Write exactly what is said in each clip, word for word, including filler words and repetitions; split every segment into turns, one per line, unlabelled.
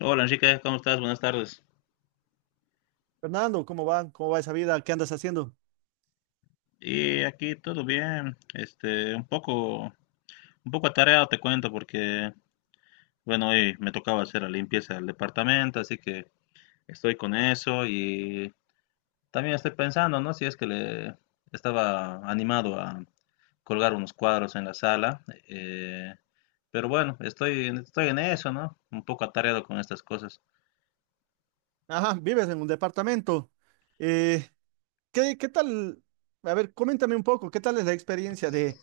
Hola Enrique, ¿cómo estás? Buenas tardes.
Fernando, ¿cómo va? ¿Cómo va esa vida? ¿Qué andas haciendo?
Y aquí todo bien, este, un poco, un poco atareado te cuento porque, bueno, hoy me tocaba hacer la limpieza del departamento, así que estoy con eso y también estoy pensando, ¿no? Si es que le estaba animado a colgar unos cuadros en la sala, eh, pero bueno, estoy, en- estoy en eso, ¿no? Un poco atareado con estas cosas.
Ajá, vives en un departamento. Eh, ¿qué, qué tal? A ver, coméntame un poco, ¿qué tal es la experiencia de,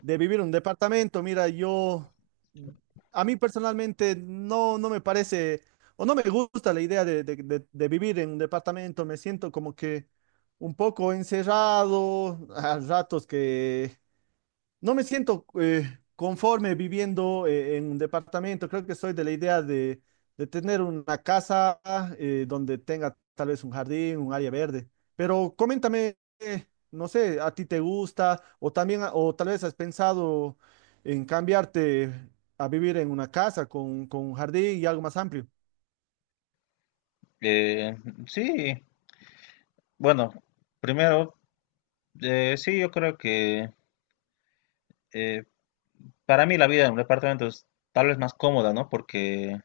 de vivir en un departamento? Mira, yo, a mí personalmente no, no me parece, o no me gusta la idea de, de- de- de vivir en un departamento. Me siento como que un poco encerrado, a ratos que no me siento eh, conforme viviendo eh, en un departamento. Creo que soy de la idea de, de tener una casa, eh, donde tenga tal vez un jardín, un área verde. Pero coméntame, eh, no sé, ¿a ti te gusta? O también, a- o tal vez has pensado en cambiarte a vivir en una casa con, con un jardín y algo más amplio.
Eh, sí, bueno, primero, eh, sí, yo creo que eh, para mí la vida en un departamento es tal vez más cómoda, ¿no? Porque,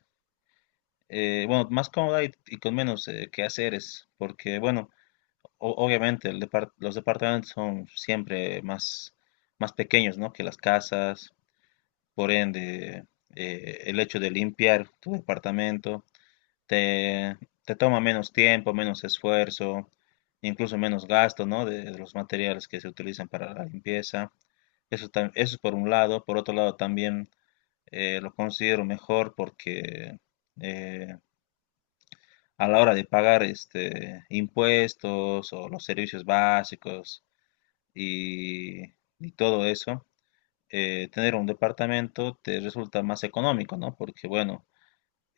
eh, bueno, más cómoda y, y con menos eh, quehaceres, porque, bueno, o- obviamente el depart- los departamentos son siempre más, más pequeños, ¿no? Que las casas, por ende, eh, el hecho de limpiar tu departamento te, te toma menos tiempo, menos esfuerzo, incluso menos gasto, ¿no? De, de los materiales que se utilizan para la limpieza. Eso, tam- eso es por un lado, por otro lado también eh, lo considero mejor porque eh, a la hora de pagar este, impuestos o los servicios básicos y, y todo eso, eh, tener un departamento te resulta más económico, ¿no? Porque, bueno,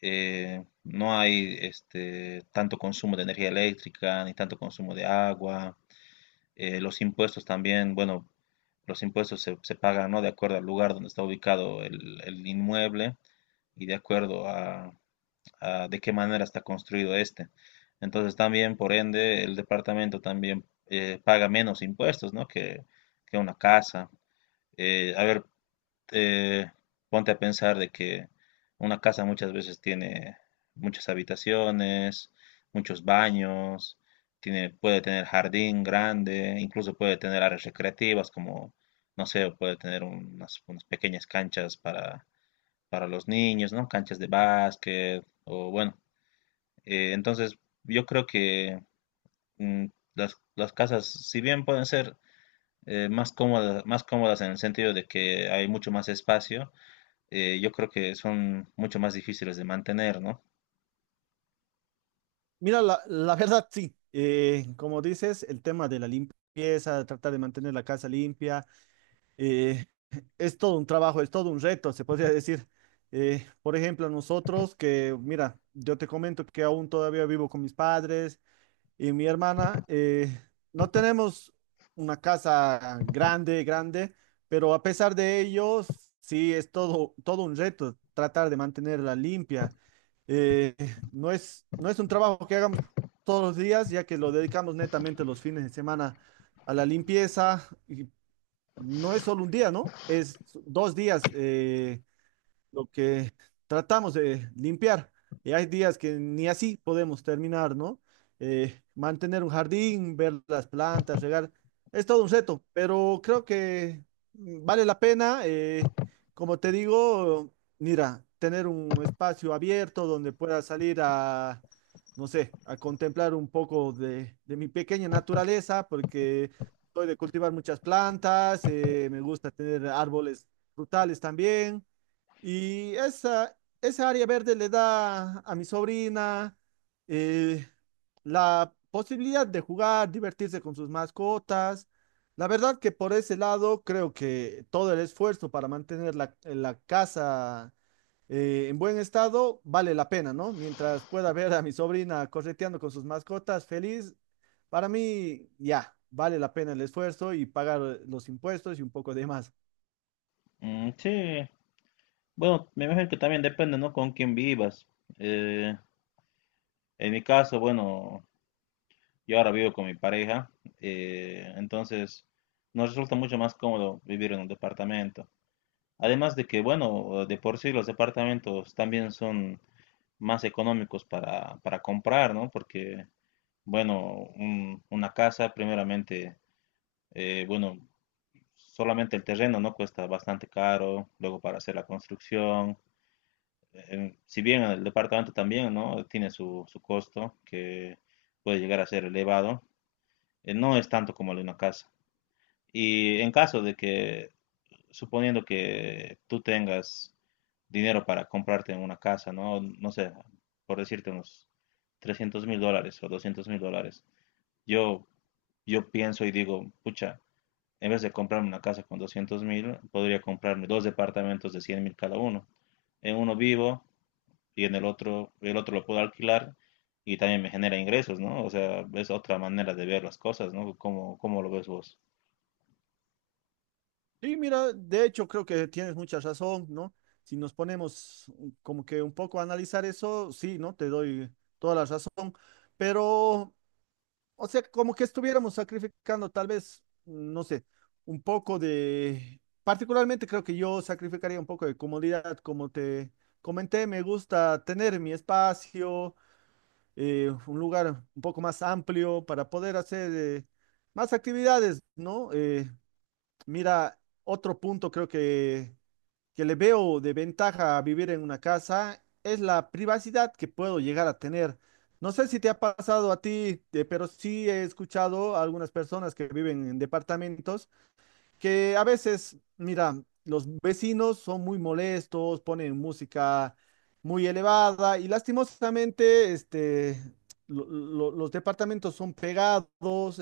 eh, no hay este, tanto consumo de energía eléctrica ni tanto consumo de agua. Eh, los impuestos también, bueno, los impuestos se, se pagan, ¿no? De acuerdo al lugar donde está ubicado el, el inmueble y de acuerdo a, ah, de qué manera está construido este. Entonces también, por ende, el departamento también eh, paga menos impuestos, ¿no? que, que una casa. Eh, a ver, eh, ponte a pensar de que una casa muchas veces tiene muchas habitaciones, muchos baños, tiene, puede tener jardín grande, incluso puede tener áreas recreativas como, no sé, puede tener unas, unas pequeñas canchas para, para, los niños, ¿no? Canchas de básquet o bueno, eh, entonces, yo creo que mm, las, las casas, si bien pueden ser eh, más cómodas, más cómodas en el sentido de que hay mucho más espacio, eh, yo creo que son mucho más difíciles de mantener, ¿no?
Mira, la, la verdad sí. Eh, como dices, el tema de la limpieza, tratar de mantener la casa limpia, eh, es todo un trabajo, es todo un reto, se podría decir. Eh, por ejemplo, nosotros que, mira, yo te comento que aún todavía vivo con mis padres y mi hermana. Eh, no tenemos una casa grande, grande, pero a pesar de ello, sí, es todo, todo un reto tratar de mantenerla limpia. Eh, no es, no es un trabajo que hagamos todos los días, ya que lo dedicamos netamente los fines de semana a la limpieza, y no es solo un día, ¿no? Es dos días. eh, lo que tratamos de limpiar. Y hay días que ni así podemos terminar, ¿no? Eh, mantener un jardín, ver las plantas, regar, es todo un reto, pero creo que, mm, vale la pena. Eh, como te digo, mira, tener un espacio abierto donde pueda salir a, no sé, a contemplar un poco de, de mi pequeña naturaleza, porque soy de cultivar muchas plantas. Eh, me gusta tener árboles frutales también. Y esa, esa área verde le da a mi sobrina eh, la posibilidad de jugar, divertirse con sus mascotas. La verdad que por ese lado creo que todo el esfuerzo para mantener la, la casa eh, en buen estado vale la pena, ¿no? Mientras pueda ver a mi sobrina correteando con sus mascotas feliz, para mí ya vale la pena el esfuerzo y pagar los impuestos y un poco de más.
Mm, sí, bueno, me imagino que también depende, ¿no? Con quién vivas. Eh, en mi caso, bueno, yo ahora vivo con mi pareja, eh, entonces nos resulta mucho más cómodo vivir en un departamento. Además de que, bueno, de por sí los departamentos también son más económicos para, para comprar, ¿no? Porque, bueno, un- una casa, primeramente, eh, bueno, solamente el terreno, ¿no? Cuesta bastante caro, luego para hacer la construcción. eh, si bien el departamento también, ¿no? Tiene su, su costo, que puede llegar a ser elevado, eh, no es tanto como el de una casa. Y en caso de que suponiendo que tú tengas dinero para comprarte una casa, ¿no? No sé, por decirte unos trescientos mil dólares o doscientos mil dólares. Yo, yo pienso y digo, pucha, en vez de comprarme una casa con doscientos mil, podría comprarme dos departamentos de cien mil cada uno. En uno vivo y en el otro, el otro lo puedo alquilar y también me genera ingresos, ¿no? O sea, es otra manera de ver las cosas, ¿no? ¿Cómo, cómo lo ves vos?
Sí, mira, de hecho creo que tienes mucha razón, ¿no? Si nos ponemos como que un poco a analizar eso, sí, ¿no? Te doy toda la razón, pero, o sea, como que estuviéramos sacrificando tal vez, no sé, un poco de, particularmente creo que yo sacrificaría un poco de comodidad. Como te comenté, me gusta tener mi espacio, eh, un lugar un poco más amplio para poder hacer, eh, más actividades, ¿no? Eh, Mira, otro punto creo que, que le veo de ventaja a vivir en una casa es la privacidad que puedo llegar a tener. No sé si te ha pasado a ti, eh, pero sí he escuchado a algunas personas que viven en departamentos que a veces, mira, los vecinos son muy molestos, ponen música muy elevada y lastimosamente, este, lo- lo- los departamentos son pegados.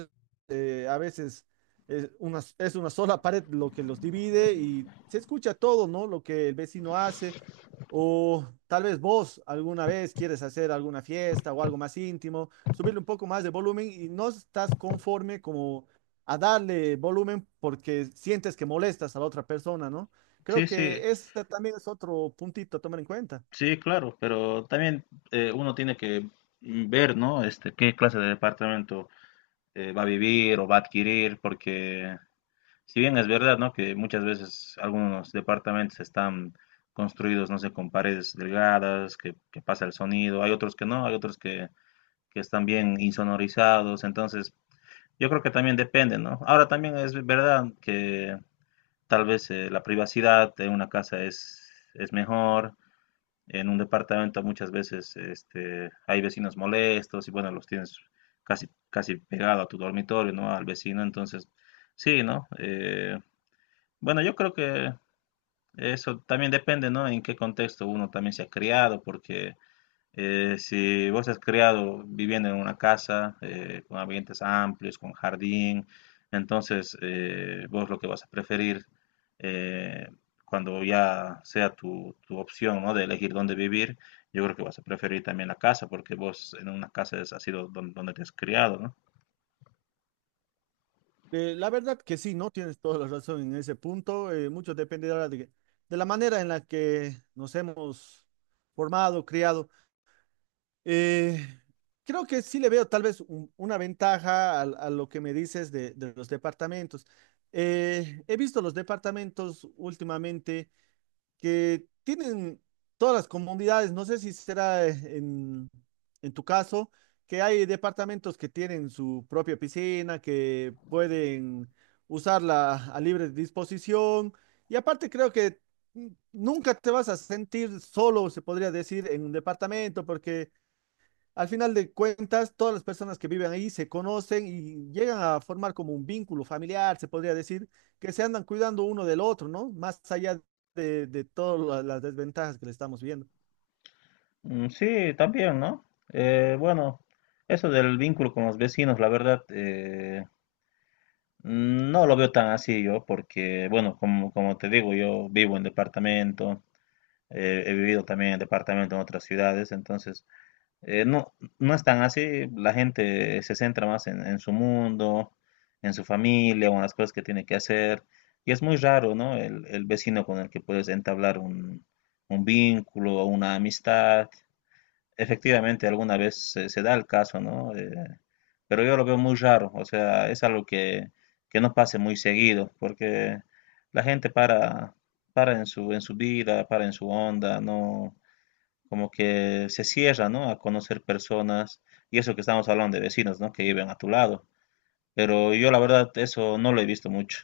Eh, a veces es una, es una sola pared lo que los divide y se escucha todo, ¿no? Lo que el vecino hace. O tal vez vos alguna vez quieres hacer alguna fiesta o algo más íntimo, subirle un poco más de volumen y no estás conforme como a darle volumen porque sientes que molestas a la otra persona, ¿no?
Sí,
Creo
sí,
que este también es otro puntito a tomar en cuenta.
sí, claro, pero también eh, uno tiene que ver, ¿no? Este, qué clase de departamento eh, va a vivir o va a adquirir, porque si bien es verdad, ¿no? Que muchas veces algunos departamentos están construidos, no sé, con paredes delgadas, que, que pasa el sonido, hay otros que no, hay otros que, que están bien insonorizados, entonces yo creo que también depende, ¿no? Ahora también es verdad que tal vez eh, la privacidad de una casa es, es mejor, en un departamento muchas veces este, hay vecinos molestos y bueno, los tienes casi, casi pegado a tu dormitorio, ¿no? Al vecino, entonces sí, ¿no? Eh, bueno, yo creo que eso también depende, ¿no? En qué contexto uno también se ha criado, porque eh, si vos has creado viviendo en una casa eh, con ambientes amplios, con jardín, entonces eh, vos lo que vas a preferir eh, cuando ya sea tu, tu opción, ¿no? De elegir dónde vivir, yo creo que vas a preferir también la casa, porque vos en una casa es, ha sido don- donde, te has criado, ¿no?
Eh, la verdad que sí, ¿no? Tienes toda la razón en ese punto. Eh, mucho depende ahora de, de la manera en la que nos hemos formado, criado. Eh, Creo que sí le veo tal vez un- una ventaja al- a lo que me dices de, de los departamentos. Eh, he visto los departamentos últimamente que tienen todas las comunidades, no sé si será eh, en, en tu caso, que hay departamentos que tienen su propia piscina, que pueden usarla a libre disposición. Y aparte creo que, mm, nunca te vas a sentir solo, se podría decir, en un departamento, porque al final de cuentas, todas las personas que viven ahí se conocen y llegan a formar como un vínculo familiar, se podría decir, que se andan cuidando uno del otro, ¿no? Más allá de, de todas las desventajas que le estamos viendo.
Mm, sí, también, ¿no? Eh, bueno, eso del vínculo con los vecinos, la verdad, Mm, no lo veo tan así yo, porque, bueno, como, como te digo, yo vivo en departamento, eh, he vivido también en departamento en otras ciudades, entonces eh, no, no es tan así, la gente se centra más en, en su mundo, en su familia o en las cosas que tiene que hacer, y es muy raro, ¿no? El, el vecino con el que puedes entablar un, un vínculo o una amistad, efectivamente, alguna vez se, se da el caso, ¿no? Eh, pero yo lo veo muy raro, o sea, es algo que, que no pase muy seguido, porque la gente para, para en su, en su vida, para en su onda, no, como que se cierra, ¿no? A conocer personas, y eso que estamos hablando de vecinos, ¿no? Que viven a tu lado, pero yo la verdad eso no lo he visto mucho.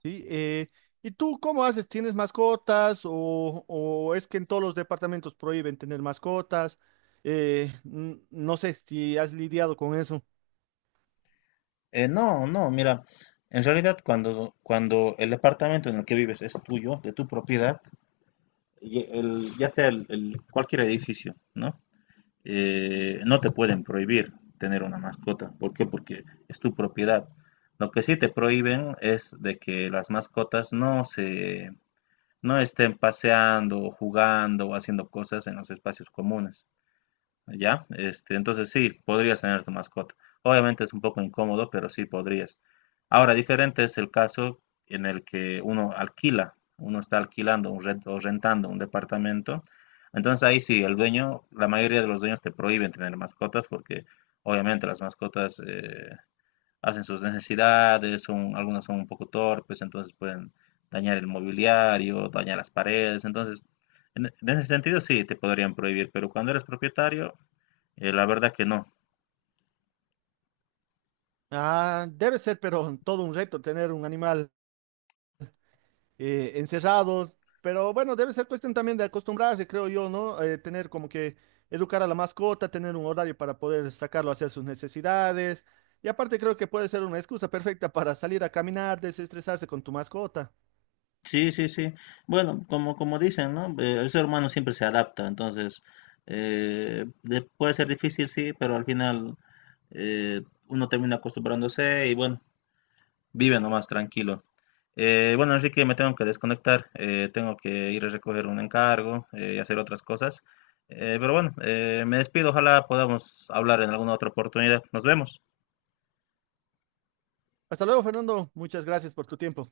Sí, eh, ¿y tú cómo haces? ¿Tienes mascotas o, o es que en todos los departamentos prohíben tener mascotas? Eh, n- no sé si has lidiado con eso.
Eh, no, no, mira, en realidad cuando, cuando el departamento en el que vives es tuyo, de tu propiedad, y el- ya sea el- el- cualquier edificio, ¿no? Eh, no te pueden prohibir tener una mascota. ¿Por qué? Porque es tu propiedad. Lo que sí te prohíben es de que las mascotas no se, no estén paseando, jugando o haciendo cosas en los espacios comunes. ¿Ya? Este, entonces sí, podrías tener tu mascota. Obviamente es un poco incómodo, pero sí podrías. Ahora, diferente es el caso en el que uno alquila, uno está alquilando un rent- o rentando un departamento. Entonces ahí sí, el dueño, la mayoría de los dueños te prohíben tener mascotas porque obviamente las mascotas eh, hacen sus necesidades, son, algunas son un poco torpes, entonces pueden dañar el mobiliario, dañar las paredes. Entonces, en, en ese sentido sí, te podrían prohibir, pero cuando eres propietario, eh, la verdad que no.
Ah, debe ser, pero todo un reto tener un animal eh, encerrados, pero bueno, debe ser cuestión también de acostumbrarse, creo yo, ¿no? Eh, tener como que educar a la mascota, tener un horario para poder sacarlo a hacer sus necesidades. Y aparte creo que puede ser una excusa perfecta para salir a caminar, desestresarse con tu mascota.
Sí, sí, sí. Bueno, como, como dicen, ¿no? Eh, el ser humano siempre se adapta, entonces eh, de- puede ser difícil, sí, pero al final eh, uno termina acostumbrándose y bueno, vive nomás tranquilo. Eh, bueno, Enrique, me tengo que desconectar, eh, tengo que ir a recoger un encargo eh, y hacer otras cosas. Eh, pero bueno, eh, me despido, ojalá podamos hablar en alguna otra oportunidad. Nos vemos.
Hasta luego, Fernando. Muchas gracias por tu tiempo.